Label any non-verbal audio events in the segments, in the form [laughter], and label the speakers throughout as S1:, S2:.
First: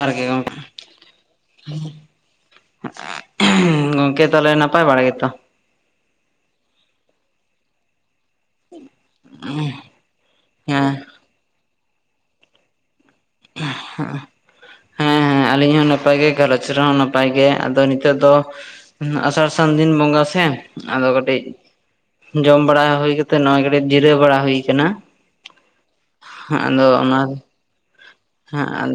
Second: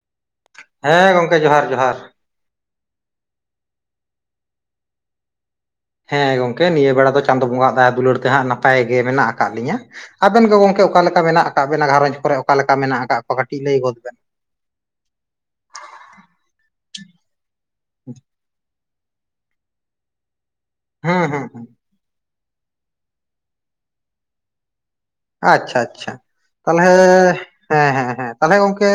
S1: ᱡᱚᱦᱟᱨ ᱜᱮ ᱜᱚᱝᱠᱮ,
S2: ᱦᱮᱸ ᱜᱚᱢᱠᱮ ᱡᱚᱦᱟᱨ ᱡᱚᱦᱟᱨ,
S1: ᱜᱚᱢᱠᱮ ᱛᱟᱦᱚᱞᱮ ᱱᱟᱯᱟᱭ ᱵᱟᱲᱟ ᱜᱮ ᱛᱚ?
S2: ᱦᱮᱸ ᱜᱚᱝᱠᱮ ᱱᱤᱭᱟᱹ ᱵᱮᱲᱟ ᱫᱚ ᱪᱟᱸᱫᱳ ᱵᱚᱸᱜᱟ ᱟᱜ ᱫᱟᱭᱟ ᱫᱩᱞᱟᱹᱲ ᱥᱮ ᱦᱟᱜ ᱱᱟᱯᱟᱭ ᱜᱮ ᱢᱮᱱᱟᱜ ᱟᱠᱟᱫ ᱞᱤᱧᱟ ᱟᱵᱮᱱ ᱜᱮ ᱜᱚᱝᱠᱮ ᱚᱠᱟ
S1: ᱦᱮᱸ
S2: ᱞᱮᱠᱟ ᱢᱮᱱᱟᱜ ᱟᱠᱟᱫ ᱟᱵᱮᱱᱟ ᱜᱷᱟᱨᱚᱸᱡᱽ ᱠᱚᱨᱮ ᱚᱠᱟ ᱞᱮᱠᱟ ᱢᱮᱱᱟᱜ ᱟᱠᱟᱫ ᱠᱚᱣᱟ ᱠᱟᱹᱴᱤᱡ ᱞᱟᱹᱭ ᱜᱚᱫ ᱵᱮᱱ?
S1: ᱦᱮᱸ, ᱦᱮᱸ, ᱟᱹᱞᱤᱧ ᱦᱚᱸ ᱱᱟᱯᱟᱭ ᱜᱮ ᱜᱷᱟᱨᱚᱪ ᱨᱮ ᱦᱚᱸ ᱱᱟᱯᱟᱭ ᱜᱮ᱾ ᱟᱫᱚ ᱱᱤᱛᱚᱜ ᱫᱚ ᱟᱥᱟᱲ ᱥᱟᱱ ᱫᱤᱱ ᱵᱚᱸᱜᱟ ᱥᱮ ᱟᱫᱚ
S2: ᱦᱩᱸ
S1: ᱠᱟᱹᱴᱤᱡ
S2: ᱦᱩᱸ ᱦᱩᱸ
S1: ᱡᱚᱢ ᱵᱟᱲᱟ ᱦᱩᱭ ᱠᱟᱛᱮᱜ ᱱᱚᱜᱼᱚᱭ ᱠᱟᱹᱴᱤᱡ ᱡᱤᱨᱟᱹ ᱵᱟᱲᱟ ᱦᱩᱭ ᱠᱟᱱᱟ᱾
S2: ᱟᱪᱪᱷᱟ, ᱟᱪᱪᱷᱟ, ᱛᱟᱦᱞᱮ
S1: ᱟᱫᱚ ᱚᱱᱟ
S2: ᱦᱮᱸ, ᱦᱮᱸ, ᱦᱮᱸ, ᱛᱟᱞᱦᱮ ᱜᱚᱝᱠᱮ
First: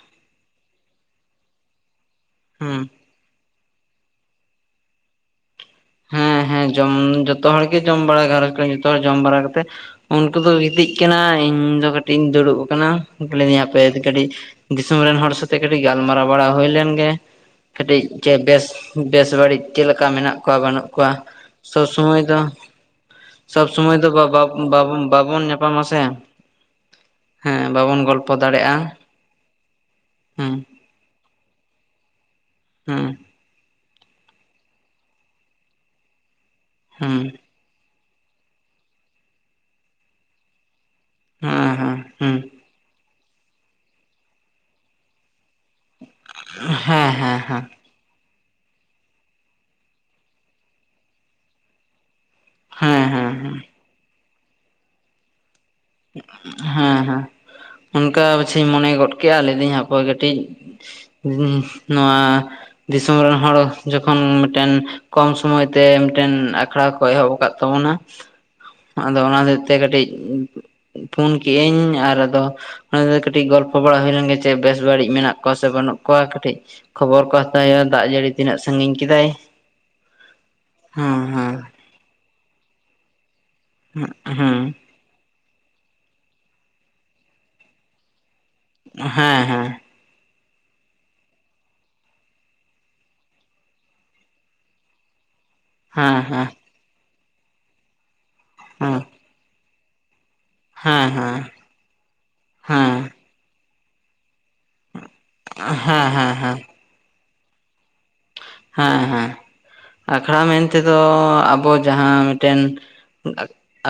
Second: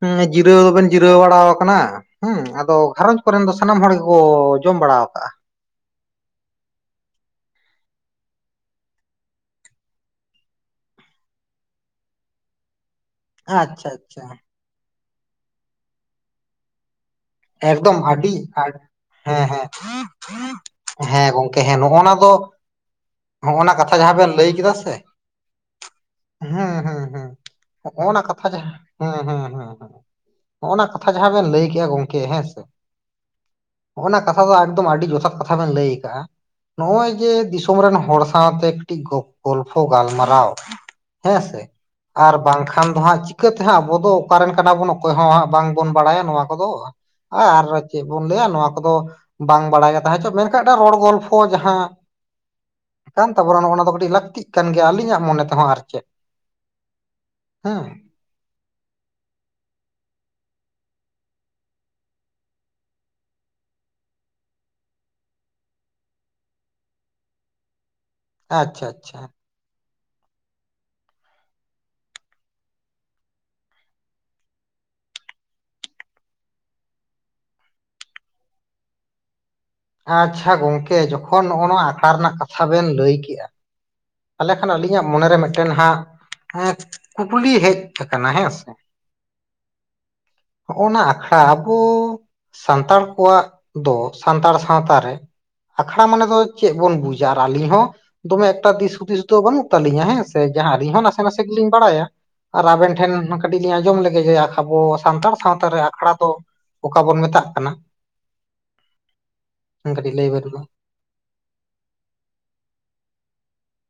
S2: ᱦᱩᱸ ᱡᱤᱨᱟᱹᱣ ᱫᱚᱵᱮᱱ ᱡᱤᱨᱟᱹᱣ ᱵᱟᱲᱟᱣ ᱟᱠᱟᱱᱟ ᱦᱮᱸ ᱟᱫᱚ ᱜᱷᱟᱨᱚᱸᱡᱽ ᱠᱚᱨᱮᱱ ᱫᱚ ᱥᱟᱱᱟᱢ ᱦᱚᱲ ᱜᱮ ᱠᱚ ᱡᱚᱢ ᱵᱟᱲᱟᱣ ᱟᱠᱟᱜᱼᱟ?
S1: ᱮᱸ ᱡᱚᱢ ᱡᱚᱛᱚ ᱦᱚᱲ ᱜᱮ ᱡᱚᱢ ᱵᱟᱲᱟ ᱜᱷᱟᱨᱚᱸᱡᱽ ᱠᱚᱨᱮ ᱡᱚᱛᱚ ᱦᱚᱲ ᱡᱚᱢ ᱵᱟᱲᱟ ᱠᱟᱛᱮ ᱩᱱᱠᱩ ᱫᱚ ᱜᱤᱛᱤᱡ ᱠᱟᱱᱟ ᱤᱧ ᱫᱚ ᱠᱟᱹᱴᱤᱡ ᱤᱧ ᱫᱩᱲᱩᱵ ᱠᱟᱱᱟ᱾ ᱞᱟᱹᱭ ᱫᱤᱧ ᱦᱟᱯᱮ
S2: ᱟᱪᱪᱷᱟ ᱟᱪᱪᱷᱟ
S1: ᱠᱟᱹᱴᱤᱡ ᱫᱤᱥᱚᱢ ᱨᱮᱱ ᱦᱚᱲ ᱥᱟᱛᱮ ᱠᱟᱹᱴᱤᱡ ᱜᱟᱞᱢᱟᱨᱟᱣ ᱵᱟᱲᱟ ᱦᱩᱭ ᱞᱮᱱ ᱜᱮ,
S2: ᱮᱠᱫᱚᱢ
S1: ᱠᱟᱹᱴᱤᱡ
S2: ᱟᱹᱰᱤ
S1: ᱪᱮ ᱵᱮᱥ,
S2: ᱟᱹᱰ
S1: ᱵᱮᱥ
S2: ᱦᱮᱸ
S1: ᱵᱟᱹᱲᱤᱡ
S2: ᱦᱮᱸ
S1: ᱪᱮᱫ ᱞᱮᱠᱟ ᱢᱮᱱᱟᱜ ᱠᱚᱣᱟ ᱵᱟᱹᱱᱩᱜ ᱠᱚᱣᱟ
S2: ᱦᱮᱸ ᱜᱚᱝᱠᱮ ᱦᱮᱸ
S1: ᱥᱚᱵ
S2: ᱱᱚᱜᱼᱚ ᱱᱟ
S1: ᱥᱚᱢᱚᱭ ᱫᱚ
S2: ᱱᱚᱜᱼᱚ
S1: ᱥᱚᱵ
S2: ᱱᱟ ᱠᱟᱛᱷᱟ
S1: ᱥᱚᱢᱚᱭ ᱫᱚ
S2: ᱡᱟᱦᱟᱸ
S1: ᱵᱟ
S2: ᱵᱮᱱ ᱞᱟᱹᱭ ᱠᱮᱫᱟ
S1: ᱵᱟ
S2: ᱥᱮ
S1: ᱵᱟᱵᱚᱱ ᱧᱟᱯᱟᱢ ᱟᱥᱮ
S2: ᱦᱮᱸ ᱦᱮᱸ
S1: ᱦᱮᱸ ᱵᱟᱵᱚᱱ
S2: ᱦᱚᱜᱼᱱᱟ
S1: ᱜᱚᱞᱯᱚ
S2: ᱠᱟᱛᱷᱟ ᱡᱟᱦᱟᱸ
S1: ᱫᱟᱲᱮᱜᱼᱟ᱾ ᱦᱩᱸ,
S2: ᱚᱱᱟ ᱠᱟᱛᱷᱟ ᱡᱟᱦᱟᱸ ᱵᱮᱱ ᱞᱟᱹᱭ ᱠᱮᱜᱼᱟ ᱜᱚᱝᱠᱮ ᱦᱮᱸ ᱥᱮ
S1: ᱦᱩᱸ,
S2: ᱚᱱᱟ ᱠᱟᱛᱷᱟ ᱫᱚ ᱟᱠᱫᱚᱢ ᱟᱹᱰᱤ ᱡᱚᱛᱷᱟᱛ ᱠᱟᱛᱷᱟ ᱵᱮᱱ ᱞᱟᱹᱭ ᱟᱠᱟᱜᱼᱟ᱾ ᱱᱚᱜᱼᱚᱭ
S1: ᱦᱮᱸ
S2: ᱡᱮ ᱫᱤ- ᱥᱚᱢ ᱨᱮᱱ ᱦᱚᱲ ᱥᱟᱶᱛᱮ ᱠᱟᱹᱴᱤᱡ ᱜᱚ ᱜᱚᱞᱯᱷᱚ ᱜᱟᱞᱢᱟᱨᱟᱣ, ᱦᱮᱸ ᱥᱮ, ᱟᱨ ᱵᱟᱝ ᱠᱷᱟᱱ ᱫᱚ ᱦᱟᱸᱜ ᱪᱤᱠᱟᱹ ᱛᱮ ᱦᱟᱸᱜ ᱟᱵᱚ ᱫᱚ ᱚᱠᱟ ᱨᱮᱱ ᱠᱟᱱᱟ ᱵᱚᱱ ᱚᱠᱚᱭ ᱦᱚᱸ ᱦᱟᱸᱜ ᱵᱟᱝ ᱵᱚᱱ ᱵᱟᱲᱟᱭᱟ ᱱᱚᱣᱟ ᱠᱚᱫᱚ,
S1: ᱦᱮᱸ ᱦᱮᱸ
S2: ᱟᱨ ᱪᱮᱫ ᱵᱚᱱ ᱞᱟᱹᱭᱟ ᱱᱚᱣᱟ ᱠᱚᱫᱚ ᱵᱟᱝ ᱵᱟᱲᱟᱭ ᱜᱮ ᱛᱟᱦᱮᱸ ᱦᱚᱪᱚ ᱢᱮᱱ ᱠᱷᱟᱱ ᱢᱮᱫ ᱴᱟᱜ ᱨᱚᱲ ᱜᱚᱞᱯᱷᱚ ᱡᱟᱦᱟᱸ
S1: ᱦᱮᱸ
S2: ᱠᱟᱱ
S1: ᱦᱮᱸ ᱦᱮᱸ
S2: ᱛᱟᱵᱚᱱᱟ ᱱᱚᱜᱼᱱᱟ ᱫᱚ ᱠᱟᱹᱴᱤᱡ ᱞᱟᱹᱠᱛᱤᱜ ᱠᱟᱱ ᱜᱮᱭᱟ ᱟᱞᱤᱧᱟᱜ ᱢᱚᱱᱮ ᱛᱮᱦᱚᱸ ᱟᱨᱠᱤ᱾
S1: ᱦᱮᱸ, ᱦᱮᱸ, ᱚᱱᱠᱟ ᱯᱟᱪᱷᱮᱧ ᱢᱚᱱᱮ ᱜᱚᱫ ᱠᱮᱜᱼᱟ ᱞᱟᱹᱭ ᱫᱟᱹᱧ ᱦᱟᱯᱩᱭ ᱠᱟᱹᱴᱤᱡ ᱦᱩᱸ ᱱᱚᱣᱟ ᱫᱤᱥᱚᱢ ᱨᱮᱱ ᱦᱚᱲ ᱡᱚᱠᱷᱚᱱ ᱢᱤᱫᱴᱮᱱ ᱠᱚᱢ ᱥᱚᱢᱚᱭ ᱛᱮ ᱢᱤᱫᱴᱮᱱ ᱟᱠᱷᱲᱟ ᱠᱚ ᱮᱦᱚᱵ ᱟᱠᱟᱫ ᱛᱟᱵᱚᱱᱟ᱾
S2: ᱟᱪᱪᱷᱟ
S1: ᱟᱫᱚ
S2: ᱟᱪᱪᱷᱟ
S1: ᱚᱱᱟ ᱦᱚᱛᱮ ᱛᱮ ᱠᱟᱹᱴᱤᱡ ᱯᱷᱩᱱ ᱠᱮᱜ ᱟᱹᱧ ᱟᱨ ᱟᱫᱚ ᱚᱱᱟ ᱜᱮ ᱠᱟᱹᱴᱤᱡ ᱜᱚᱞᱯᱚ ᱵᱟᱲᱟ ᱦᱩᱭ ᱞᱮᱱ ᱜᱮ ᱪᱮᱫ ᱵᱮᱥ ᱵᱟᱹᱲᱤᱡ ᱢᱮᱱᱟᱜ ᱠᱚᱣᱟ ᱥᱮ ᱵᱟᱹᱱᱩᱜ ᱠᱚᱣᱟ ᱠᱟᱹᱴᱤᱡ ᱠᱷᱚᱵᱚᱨ ᱠᱚ ᱦᱟᱛᱟᱣ ᱦᱩᱭᱩᱜᱼᱟ ᱫᱟᱜ ᱡᱟᱹᱲᱤ ᱛᱤᱱᱟᱹᱜ ᱥᱟᱺᱜᱤᱧ ᱠᱤᱫᱟᱭ᱾
S2: ᱟᱪᱪᱷᱟ ᱜᱚᱝᱠᱮ ᱡᱚᱠᱷᱚᱱ ᱱᱚᱼᱱᱚᱣᱟ ᱟᱠᱷᱲᱟ ᱨᱮᱱᱟᱜ ᱠᱟᱛᱷᱟ ᱵᱮᱱ ᱞᱟᱹᱭ ᱠᱮᱜᱼᱟ
S1: [unintelligible]
S2: ᱛᱟᱦᱚᱞᱮ ᱠᱷᱟᱱ ᱟᱹᱞᱤᱧᱟᱜ ᱢᱚᱱᱮ ᱨᱮ ᱢᱤᱫᱴᱮᱱ ᱦᱟᱸᱜ ᱮ ᱠᱩᱠᱞᱤ ᱦᱮᱡ ᱟᱠᱟᱱᱟ ᱦᱮᱸ ᱥᱮ ᱾
S1: ᱦᱮᱸ ᱦᱮᱸ ᱾
S2: ᱦᱚᱜᱚ-ᱱᱟ ᱟᱠᱷᱲᱟ ᱟᱵᱚ ᱥᱟᱱᱛᱟᱲ ᱠᱚᱣᱟᱜ ᱫᱚ ᱥᱟᱱᱛᱟᱲ ᱥᱟᱶᱛᱟ ᱨᱮ ᱟᱠᱷᱲᱟ ᱢᱟᱱᱮ ᱫᱚ
S1: ᱦᱮᱸ
S2: ᱪᱮᱫ ᱵᱚᱱ ᱵᱩᱡᱟ ᱟᱨ ᱟᱹᱞᱤᱧ ᱦᱚᱸ ᱫᱚᱢᱮ ᱮᱠᱴᱟ ᱫᱤᱥ
S1: ᱦᱮᱸ
S2: ᱦᱩᱫᱤᱥ ᱫᱚ ᱵᱟᱹᱱᱩᱜ ᱛᱟᱹᱞᱤᱧᱟ ᱦᱮᱸ ᱥᱮ? ᱡᱟᱦᱟᱸ ᱟᱹᱞᱤᱧ
S1: ᱦᱮᱸ
S2: ᱦᱚᱸ ᱱᱟᱥᱮ
S1: ᱦᱮᱸ
S2: ᱱᱟᱥᱮ ᱜᱮᱞᱤᱧ ᱵᱟᱲᱟᱭᱟ ᱟᱨ ᱟᱵᱮᱱ
S1: ᱦᱮᱸ
S2: ᱴᱷᱮᱱ ᱠᱟᱹᱴᱤᱡ ᱞᱤᱧ ᱟᱸᱡᱚᱢ ᱞᱮᱜᱮ ᱡᱮ ᱟᱵᱚ ᱥᱟᱱᱛᱟᱲ ᱥᱟᱶᱛᱟ
S1: ᱦᱮᱸ
S2: ᱨᱮ ᱟᱠᱷᱲᱟ
S1: ᱦᱮᱸ
S2: ᱫᱚ
S1: ᱦᱮᱸ ᱦᱮᱸ
S2: ᱚᱠᱟ ᱵᱚᱱ ᱢᱮᱛᱟᱜ ᱠᱟᱱᱟ?
S1: ᱦᱮᱸ ᱦᱮᱸ
S2: ᱠᱟᱹᱴᱤᱡ ᱞᱟᱹᱭ
S1: ᱟᱠᱷᱲᱟ
S2: ᱵᱮᱱ ᱢᱟ
S1: ᱢᱮᱱᱛᱮ ᱫᱚ ᱟᱵᱚ ᱡᱟᱦᱟᱸ ᱢᱤᱫᱴᱮᱱ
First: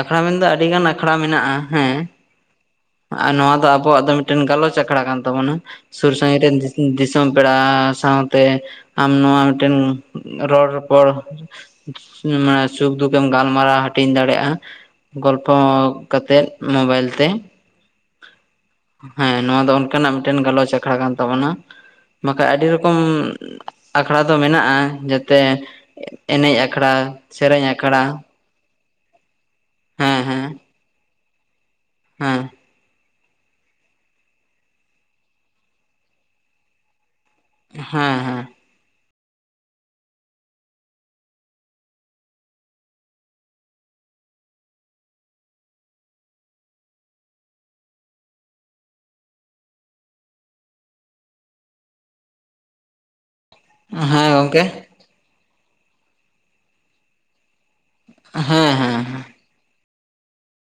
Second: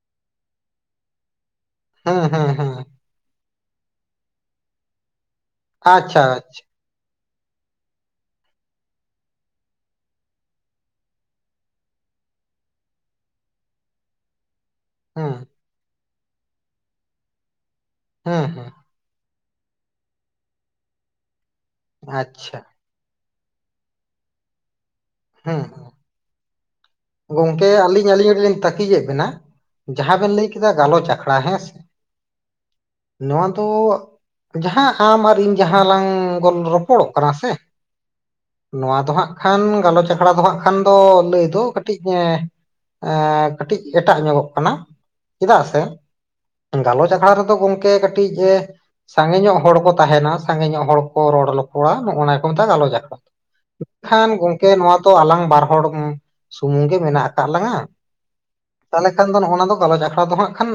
S1: ᱟᱠᱷᱲᱟ ᱢᱮᱱᱫᱚ ᱟᱹᱰᱤ ᱜᱟᱱ ᱟᱠᱷᱲᱟ ᱢᱮᱱᱟᱜᱼᱟ ᱾ ᱦᱮᱸ
S2: ᱦᱩᱸ ᱦᱩᱸ ᱦᱩᱸ
S1: ᱟᱨ ᱱᱚᱣᱟ ᱫᱚ ᱟᱵᱚᱣᱟᱜ ᱫᱚ ᱢᱤᱫᱴᱮᱱ ᱜᱟᱞᱚᱪ ᱟᱠᱷᱲᱟ ᱠᱟᱱ ᱛᱟᱵᱚᱱᱟ᱾ ᱥᱩᱨ
S2: ᱟᱪᱪᱷᱟ
S1: ᱥᱟᱺᱜᱤᱧ ᱨᱮᱱ
S2: ᱟᱪᱪᱷᱟ
S1: ᱫᱤᱥᱚᱢ ᱯᱮᱲᱟ ᱥᱟᱶᱛᱮ ᱟᱢ ᱱᱚᱣᱟ ᱢᱤᱫᱴᱮᱱ ᱨᱚᱲ ᱨᱚᱯᱚᱲ ᱢᱟᱱᱮ ᱥᱩᱠ-ᱫᱩᱠᱮᱢ ᱜᱟᱞᱢᱟᱨᱟᱣ ᱦᱟᱹᱴᱤᱧ ᱫᱟᱲᱮᱭᱟᱜ-ᱟ ᱾
S2: ᱦᱩᱸ
S1: ᱜᱚᱞᱯᱷᱚ ᱠᱟᱛᱮᱫ ᱢᱳᱵᱟᱭᱤᱞ ᱛᱮ᱾
S2: ᱦᱮᱸ ᱦᱮᱸ ᱾
S1: ᱦᱮᱸ ᱱᱚᱶᱟ ᱫᱚ ᱚᱱᱠᱟᱱᱟᱜ ᱢᱤᱫᱴᱮᱱ ᱜᱟᱞᱚᱪ ᱟᱠᱷᱲᱟ ᱠᱟᱱ ᱛᱟᱵᱚᱱᱟ ᱵᱟᱠᱷᱟᱡ
S2: ᱟᱪᱪᱷᱟ
S1: ᱟᱹᱰᱤ ᱨᱚᱠᱚᱢ ᱟᱠᱷᱲᱟ ᱫᱚ ᱢᱮᱱᱟᱜ-ᱟ ᱡᱟᱛᱮ
S2: ᱦᱮᱸ
S1: ᱮᱱᱮᱡ ᱟᱠᱷᱲᱟ ᱾
S2: ᱜᱚᱝᱠᱮ ᱟᱹᱞᱤᱧ ᱟᱹᱞᱤᱧ ᱠᱟᱹᱴᱤᱡ ᱞᱤᱧ ᱛᱟᱹᱠᱤᱡᱮᱫ ᱵᱮᱱᱟ ᱡᱟᱦᱟᱸ
S1: ᱦᱮᱸ
S2: ᱵᱮᱱ ᱞᱟᱹᱭ
S1: ᱦᱮᱸ
S2: ᱠᱮᱫᱟ ᱜᱟᱞᱚᱪ ᱟᱠᱷᱲᱟ ᱦᱮᱸᱥᱮ?
S1: ᱦᱮᱸ ᱾
S2: ᱱᱚᱣᱟ ᱫᱚ ᱡᱟᱦᱟᱸ ᱟᱢ ᱟᱨ ᱤᱧ ᱡᱟᱦᱟᱸ ᱞᱟᱝ ᱜᱚᱞ ᱨᱚᱯᱚᱲᱚᱜ ᱠᱟᱱᱟ ᱥᱮ
S1: ᱦᱮᱸ ᱦᱮᱸ ᱾
S2: ᱱᱚᱣᱟ ᱫᱚ ᱦᱟᱸᱜ ᱠᱷᱟᱱ ᱜᱟᱞᱚᱪ ᱟᱠᱷᱲᱟ ᱫᱚ ᱦᱟᱸᱜ ᱠᱷᱟᱱ ᱫᱚ ᱞᱟᱹᱭ ᱫᱚ ᱠᱟᱹᱴ ᱠᱟᱹᱴᱤᱡ ᱠᱟᱹᱴᱤᱡ ᱮᱴᱟᱜ ᱧᱚᱜᱚᱜ ᱠᱟᱱᱟ ᱪᱮᱫᱟᱜ ᱥᱮ ᱜᱟᱞᱚᱪ ᱟᱠᱷᱲᱟ ᱨᱮᱫᱚ ᱜᱚᱝᱠᱮ ᱠᱟᱹᱴᱤᱡ ᱥᱟᱸᱜᱮ ᱧᱚᱜ ᱦᱚᱲ ᱠᱚ ᱛᱟᱦᱮᱱᱟ ᱥᱟᱸᱜᱮ ᱧᱚᱜ ᱦᱚᱲ ᱠᱚ ᱨᱚᱲ ᱨᱚᱯᱚᱲᱟ ᱱᱚᱜᱚᱼᱱᱟ ᱠᱚ ᱢᱮᱛᱟᱜᱼᱟ ᱜᱟᱞᱚᱪ ᱟᱠᱷᱲᱟ᱾ ᱢᱮᱱᱠᱷᱟᱱ ᱜᱚᱝᱠᱮ ᱱᱚᱣᱟ ᱫᱚ ᱟᱞᱟᱝ ᱵᱟᱨ ᱦᱚᱲ ᱥᱩᱢᱩᱝ ᱜᱮ ᱢᱮᱱᱟᱜ ᱟᱠᱟᱫ ᱞᱟᱝᱟ
S1: ᱦᱮᱸ
S2: ᱾
S1: ᱦᱮᱸ
S2: ᱛᱟᱦᱚᱞᱮ
S1: ᱦᱮᱸ
S2: ᱠᱷᱟᱱ ᱫᱚ ᱱᱚᱜᱼᱱᱚᱣᱟ ᱫᱚ ᱜᱟᱞᱚᱪ ᱟᱠᱷᱲᱟ ᱫᱚ ᱦᱟᱸᱜ ᱠᱷᱟᱱ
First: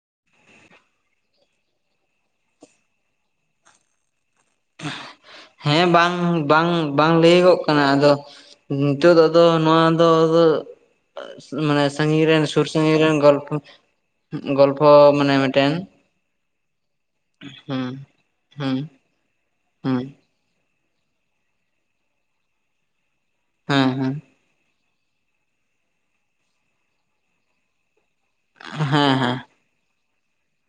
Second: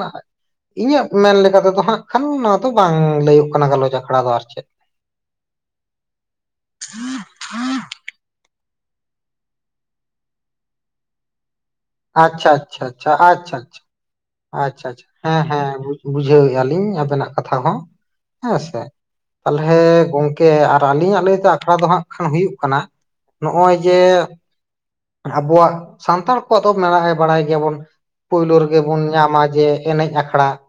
S2: ᱤᱧᱟᱹᱜ ᱢᱮᱱ ᱞᱮᱠᱟ ᱛᱮᱫᱚ ᱦᱟᱸᱜ ᱠᱷᱟᱱ ᱱᱚᱣᱟ ᱫᱚ ᱵᱟᱝ ᱞᱟᱹᱭᱚᱜ ᱠᱟᱱᱟ ᱜᱟᱞᱚᱪ ᱟᱠᱷᱲᱟ ᱫᱚ ᱟᱨ ᱪᱮᱫ᱾
S1: ᱦᱮᱸ ᱵᱟᱝ ᱵᱟᱝ ᱵᱟᱝ ᱞᱟᱹᱭᱚᱜᱚᱜ ᱠᱟᱱᱟ ᱟᱫᱚ ᱱᱤᱛᱳᱜ ᱫᱚ ᱟᱫᱚ ᱱᱚᱣᱟ ᱫᱚ ᱟᱫᱚ ᱢᱟᱱᱮ ᱥᱟᱺᱜᱤᱧ ᱨᱮᱱ
S2: ᱟᱪᱪᱷᱟ
S1: ᱥᱩᱨ
S2: ᱟᱪᱪᱷᱟ
S1: ᱥᱟᱺᱜᱤᱧ
S2: ᱟᱪᱪᱷᱟ
S1: ᱨᱮᱱ ᱜᱚᱞᱯᱚ
S2: ᱟᱪᱪᱷᱟ ᱟᱪᱪᱷᱟ
S1: ᱜᱚᱞᱯᱚ ᱢᱟᱱᱮ ᱢᱤᱫᱴᱮᱱ
S2: ᱵᱩᱡᱷᱟᱹᱣᱮᱜᱟ ᱞᱤᱧ ᱟᱵᱮᱱᱟᱜ ᱠᱟᱛᱷᱟ ᱦᱚᱸ
S1: ᱦᱩᱸ ᱦᱩᱸ
S2: ᱦᱮᱸᱥᱮ ᱛᱟᱦᱚᱞᱮ
S1: ᱦᱩᱸ
S2: ᱜᱚᱝ ᱠᱮ ᱟᱨ ᱟᱹᱞᱤᱧᱟᱜ ᱞᱟᱹᱭ ᱛᱮ ᱟᱠᱷᱲᱟ ᱫᱚ ᱦᱟᱸᱜ ᱠᱷᱟᱱ ᱦᱩᱭᱩᱜ ᱠᱟᱱᱟ ᱱᱚᱜᱚᱭ
S1: ᱦᱮᱸ
S2: ᱡᱮ
S1: ᱦᱮᱸ
S2: ᱟᱵᱚᱣᱟᱜ ᱥᱟᱱᱛᱟᱲ ᱠᱚᱣᱟᱜ ᱫᱚ ᱵᱟᱲᱟᱭ ᱜᱮᱭᱟᱵᱚᱱ ᱯᱳᱭᱞᱳ ᱨᱮᱜᱮ ᱵᱚᱱ
S1: ᱦᱮᱸ ᱦᱮᱸ
S2: ᱧᱟᱢᱟ ᱡᱮ ᱮᱱᱮᱡ ᱟᱠᱷᱲᱟ ᱾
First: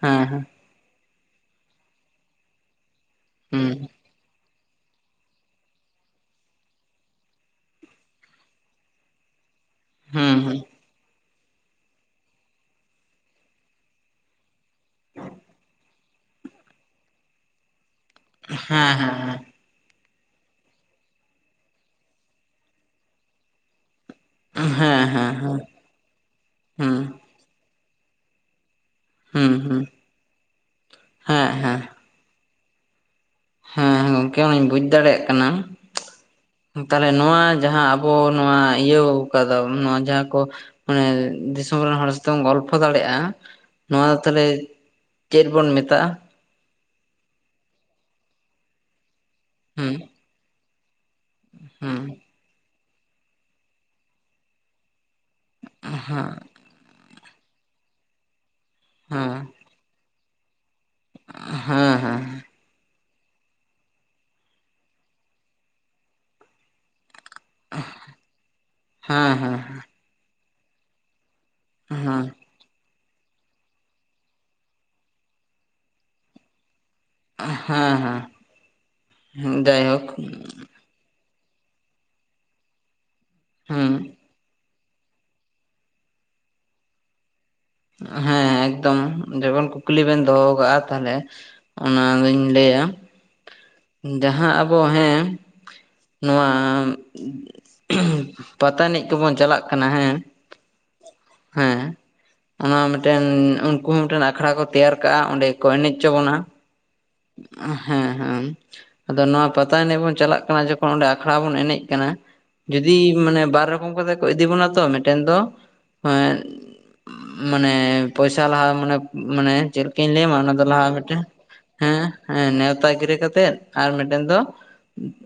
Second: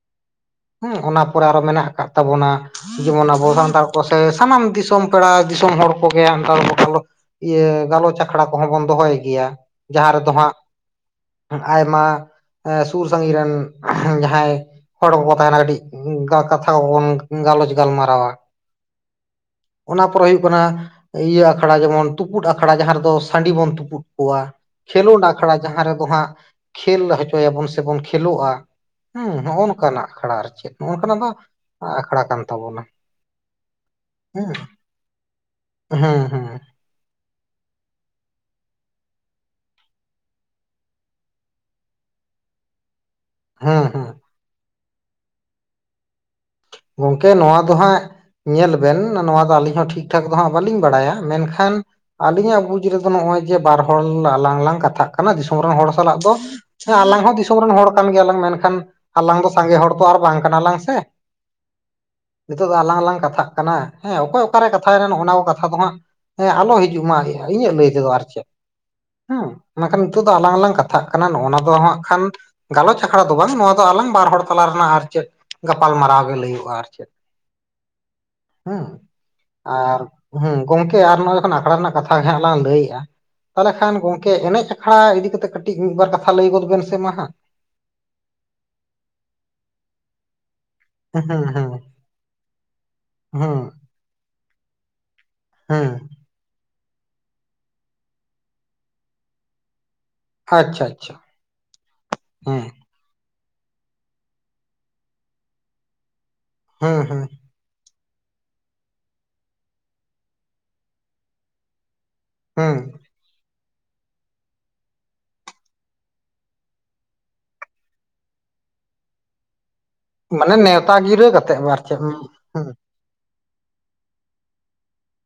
S1: ᱦᱮᱸ ᱦᱮᱸ ᱾
S2: ᱦᱮᱸ ᱚᱱᱟ ᱯᱚᱨᱮ ᱟᱨᱚ ᱢᱮᱱᱟᱜ ᱟᱠᱟᱫ ᱛᱟᱵᱚᱱᱟ ᱡᱮᱢᱚᱱ ᱟᱵᱚ
S1: ᱦᱩᱸ
S2: ᱥᱟᱱᱛᱟᱲ ᱠᱚᱥᱮ ᱥᱟᱱᱟᱢ ᱫᱤᱥᱚᱢ ᱯᱮᱲᱟ ᱫᱤᱥᱚᱢ ᱦᱚᱲ ᱠᱚᱜᱮ ᱚᱱᱠᱟ ᱤᱭᱟᱹ ᱜᱟᱞᱚᱪ ᱟᱠᱷᱲᱟ ᱠᱚᱦᱚᱸ ᱵᱚᱱ ᱫᱚᱦᱚᱭ ᱜᱮᱭᱟ᱾ ᱡᱟᱦᱟᱸ ᱨᱮᱫᱚ
S1: ᱦᱩᱸ ᱦᱩᱸ
S2: ᱦᱟᱸᱜ ᱟᱭᱢᱟ ᱥᱩᱨ ᱥᱟᱺᱜᱤᱧ ᱨᱮᱱ ᱡᱟᱦᱟᱸᱭ ᱦᱚᱲ ᱠᱚᱵᱚ ᱛᱟᱦᱮᱱᱟ ᱠᱟᱹᱴᱤᱡ ᱠᱟᱛᱷᱟ ᱠᱚᱵᱚᱱ ᱜᱟᱞᱚᱪ ᱜᱟᱞᱢᱟᱨᱟᱣᱟ᱾
S1: ᱦᱮᱸ ᱦᱮᱸ ᱦᱮᱸ ᱾
S2: ᱚᱱᱟ ᱯᱚᱨᱮ ᱦᱩᱭᱩᱜ ᱠᱟᱱᱟ ᱤᱭᱟᱹ ᱟᱠᱷᱲᱟ ᱡᱮᱢᱚᱱ ᱛᱩᱯᱩᱫ ᱟᱠᱷᱲᱟ ᱡᱟᱦᱟᱸ ᱨᱮᱫᱚ ᱥᱟᱺᱰᱤ ᱵᱚᱱ ᱛᱩᱯᱩᱫ ᱠᱚᱣᱟ
S1: ᱦᱮᱸ ᱦᱮᱸ
S2: ᱠᱷᱮᱞᱳᱰ
S1: ᱦᱮᱸ
S2: ᱟᱠᱷᱲᱟ
S1: ᱦᱮᱸ
S2: ᱡᱟᱦᱟᱸ ᱨᱮᱫᱚ ᱦᱟᱸᱜ
S1: ᱦᱩᱸ
S2: ᱠᱷᱮᱞ ᱦᱚᱪᱚᱭᱟᱵᱚᱱ ᱥᱮᱵᱚᱱ ᱠᱷᱮᱞᱳᱜ-ᱟ ᱾ ᱦᱮᱸ
S1: ᱦᱩᱸ
S2: ᱱᱚᱜᱼᱚ
S1: ᱦᱩᱸ
S2: ᱱᱚᱝᱠᱟᱱᱟᱜ ᱟᱠᱷᱲᱟ ᱟᱨ ᱪᱮᱫ ᱱᱚᱜᱼ ᱱᱚᱝᱠᱟᱱᱟᱜ ᱫᱚ
S1: ᱦᱮᱸ ᱦᱮᱸ
S2: ᱟᱠᱷᱲᱟ ᱠᱟᱱ ᱛᱟᱵᱚᱱᱟ᱾
S1: ᱦᱮᱸ ᱜᱚᱢᱠᱮ
S2: ᱦᱮᱸ
S1: ᱚᱱᱟᱧ ᱵᱩᱡᱽ ᱫᱟᱲᱮᱭᱟᱜ ᱠᱟᱱᱟ᱾
S2: ᱦᱮᱸ ᱦᱮᱸ
S1: ᱛᱟᱦᱚᱞᱮ ᱱᱚᱣᱟ ᱡᱟᱦᱟᱸ ᱟᱵᱚ ᱱᱚᱣᱟ ᱤᱭᱟᱹ ᱠᱟᱫᱟ ᱱᱚᱣᱟ ᱡᱟᱦᱟᱸ ᱠᱚ ᱢᱟᱱᱮ ᱫᱤᱥᱚᱢ ᱨᱮᱱ ᱦᱚᱲ ᱥᱟᱛᱮᱢ ᱜᱚᱞᱯᱷᱚ ᱫᱟᱲᱮᱭᱟᱜᱼᱟ
S2: ᱦᱩᱸ
S1: ᱱᱚᱣᱟ ᱫᱚ ᱛᱟᱦᱚᱞᱮ ᱪᱮᱫ ᱵᱚᱱ ᱢᱮᱛᱟᱜᱼᱟ?
S2: ᱜᱚᱝᱠᱮ ᱱᱚᱣᱟ ᱫᱚ ᱦᱟᱸᱜ ᱧᱮᱞ ᱵᱮᱱ ᱱᱚᱣᱟ ᱫᱚ ᱟᱹᱞᱤᱧ ᱦᱚᱸ
S1: ᱦᱮᱸ
S2: ᱴᱷᱤᱠ ᱴᱷᱟᱠ ᱫᱚ ᱦᱟᱸᱜ ᱵᱟᱹᱞᱤᱧ ᱵᱟᱲᱟᱭᱟ, ᱢᱮᱱᱠᱷᱟᱱ
S1: ᱦᱮᱸ
S2: ᱟᱹᱞᱤᱧᱟᱜ ᱵᱩᱡᱽ ᱨᱮᱫᱚ ᱱᱚᱜᱼᱚᱭ ᱡᱮ ᱵᱟᱨ ᱦᱚᱲ ᱟᱞᱟᱝ ᱞᱟᱝ ᱠᱟᱛᱷᱟᱜ ᱠᱟᱱᱟ ᱫᱤᱥᱚᱢ ᱨᱮᱱ ᱦᱚᱲ ᱥᱟᱞᱟᱜ ᱫᱚᱸ ᱟᱞᱟᱝ ᱦᱚᱸ ᱫᱤᱥᱚᱢ ᱨᱮᱱ ᱦᱚᱲ ᱠᱟᱱ ᱜᱮᱭᱟᱞᱟᱝ ᱢᱮᱱᱠᱷᱟᱱ ᱠᱷᱟᱱ
S1: ᱦᱮᱸ
S2: ᱟᱞᱟᱝ ᱫᱚ ᱥᱟᱸᱜᱮ ᱦᱚᱲ ᱫᱚ ᱟᱨ ᱵᱟᱝ ᱠᱟᱱᱟ ᱞᱟᱝ ᱥᱮ,
S1: ᱦᱮᱸ ᱦᱮᱸ
S2: ᱱᱤᱛᱚᱜ ᱫᱚ ᱟᱞᱟᱝ ᱞᱟᱝ ᱠᱟᱛᱷᱟᱜ ᱠᱟᱱᱟ ᱦᱮᱸ ᱚᱠᱚᱭ ᱚᱠᱟᱨᱮ ᱠᱟᱛᱷᱟᱭᱮ ᱱᱚᱜ ᱚᱱᱟ ᱠᱚ ᱠᱟᱛᱷᱟ ᱫᱚ ᱦᱟᱸᱜ ᱦᱮᱸ ᱟᱞᱚ ᱦᱤᱡᱩᱜ ᱢᱟ, ᱤᱧᱟᱹᱜ ᱞᱟᱹᱭ ᱛᱮᱫᱚ ᱟᱨ ᱪᱮᱫ
S1: ᱦᱮᱸ
S2: ᱦᱩᱸ
S1: ᱦᱮᱸ
S2: ᱢᱮᱱᱠᱷᱟᱱ ᱱᱤᱛᱚᱜ ᱫᱚ ᱟᱞᱟᱝ ᱟᱞᱟᱝ ᱠᱟ ᱠᱟᱛᱷᱟᱜ ᱠᱟᱱᱟ᱾ᱱᱚᱜ-ᱱᱟᱣᱟ ᱫᱚ ᱦᱟᱸᱜ ᱠᱷᱟᱱ
S1: ᱦᱮᱸ
S2: ᱜᱟᱞᱚᱪ ᱟᱠᱷᱲᱟ ᱫᱚ ᱵᱟᱝ ᱱᱚᱣᱟ ᱫᱚ ᱟᱞᱟᱝ ᱵᱟᱨ ᱦᱚᱲ ᱛᱟᱞᱟ ᱨᱮᱱᱟᱜ ᱟᱨ ᱪᱮᱫ ᱜᱟᱯᱟᱞ ᱢᱟᱨᱟᱣ ᱜᱮ ᱞᱟᱹᱭᱚᱜ-ᱟ ᱟᱨ ᱪᱮᱫ᱾
S1: ᱦᱮᱸ ᱦᱮᱸ
S2: ᱦᱩᱸ ᱟᱨ
S1: ᱡᱟᱭᱦᱳᱠ
S2: ᱦᱩᱸ ᱜᱚᱝᱠᱮ ᱟᱨ ᱱᱚᱣᱟ ᱡᱚᱠᱷᱚᱱ ᱟᱠᱷᱲᱟ ᱨᱮᱱᱟᱜ ᱠᱟᱛᱷᱟ ᱜᱮ ᱦᱟᱸᱜ ᱞᱟᱝ ᱞᱟᱹᱭᱮᱜᱼᱟ ᱛᱟᱦᱚᱞᱮ
S1: ᱦᱮᱸ
S2: ᱠᱷᱟᱱ, ᱜᱚᱝ ᱠᱮ ᱮᱱᱮᱡ ᱟᱠᱷᱲᱟ ᱤᱫᱤ ᱠᱟᱛᱮ ᱠᱟᱹᱴᱤᱡ ᱢᱤᱫ-ᱵᱟᱨ ᱠᱟᱛᱷᱟ ᱞᱟᱹᱭ ᱜᱚᱫ ᱵᱮᱱ ᱥᱮ ᱢᱟ ᱦᱟᱸᱜ?
S1: ᱦᱮᱸ ᱮᱠᱫᱚᱢ ᱡᱮᱢᱚᱱ ᱠᱩᱠᱞᱤ ᱵᱮᱱ ᱫᱚᱦᱚ ᱟᱠᱟᱫᱼᱟ, ᱛᱟᱦᱚᱞᱮ ᱚᱱᱟᱫᱚᱧ ᱞᱟᱹᱭᱟ᱾
S2: ᱦᱩᱸ
S1: ᱡᱟᱦᱟᱸ ᱟᱵᱚ ᱦᱮᱸ
S2: ᱦᱩᱸ
S1: ᱱᱚᱣᱟ ᱯᱟᱛᱟ ᱮᱱᱮᱡ ᱠᱚ ᱵᱚᱱ ᱪᱟᱞᱟᱜ ᱠᱟᱱᱟ ᱦᱮᱸ
S2: ᱟᱪᱪᱷᱟ ᱟᱪᱪᱷᱟ,
S1: ᱦᱮᱸ
S2: ᱦᱮᱸ
S1: ᱚᱱᱟ ᱢᱮᱫ ᱴᱮᱱ ᱩᱱᱠᱩ ᱦᱚᱸ ᱢᱤᱫᱴᱮᱱ ᱟᱠᱷᱲᱟ ᱠᱚ ᱛᱮᱭᱟᱨ ᱠᱟᱜᱼᱟ ᱚᱸᱰᱮ ᱠᱚ ᱮᱱᱮᱡ ᱪᱚ ᱵᱚᱱᱟ᱾
S2: ᱦᱩᱸ ᱦᱩᱸ
S1: ᱦᱮᱸ [unintelligible] ᱟᱫᱚ ᱱᱚᱣᱟ ᱯᱟᱛᱟ ᱮᱱᱮᱡ ᱵᱚᱱ ᱪᱟᱞᱟᱜ ᱠᱟᱱᱟ ᱡᱚᱠᱷᱚᱱ ᱚᱸᱰᱮ ᱟᱠᱷᱲᱟ ᱵᱚᱱ ᱮᱱᱮᱡ ᱠᱟᱱᱟ,
S2: ᱦᱮᱸ
S1: ᱡᱩᱫᱤ ᱢᱟᱱᱮ ᱵᱟᱨ ᱨᱚᱠᱚᱢ ᱠᱟᱛᱮ ᱠᱚ ᱤᱫᱤ ᱵᱚᱱᱟ ᱛᱚ ᱢᱤᱫᱴᱮᱱ ᱫᱚ ᱮ ᱢᱟᱱᱮ ᱯᱚᱭᱥᱟ ᱞᱟᱦᱟ ᱢᱟᱱᱮ ᱢᱟᱱᱮ ᱪᱮᱫ ᱞᱮᱠᱟᱧ ᱞᱟᱹᱭ ᱟᱢᱟ
S2: ᱢᱟᱱᱮ
S1: ᱚᱱᱟ ᱫᱚ ᱞᱟᱦᱟ
S2: ᱱᱮᱣᱛᱟ
S1: ᱢᱤᱫᱴᱮᱱ
S2: ᱜᱤᱨᱟᱹ ᱠᱟᱛᱮᱜ ᱟᱨ
S1: ᱦᱮᱸ
S2: ᱪᱮᱫ
S1: ᱦᱮᱸ ᱱᱮᱸᱣᱛᱟ ᱜᱤᱨᱟᱹ ᱠᱟᱛᱮᱫ ᱟᱨ ᱢᱤᱫᱴᱮᱱ ᱫᱚ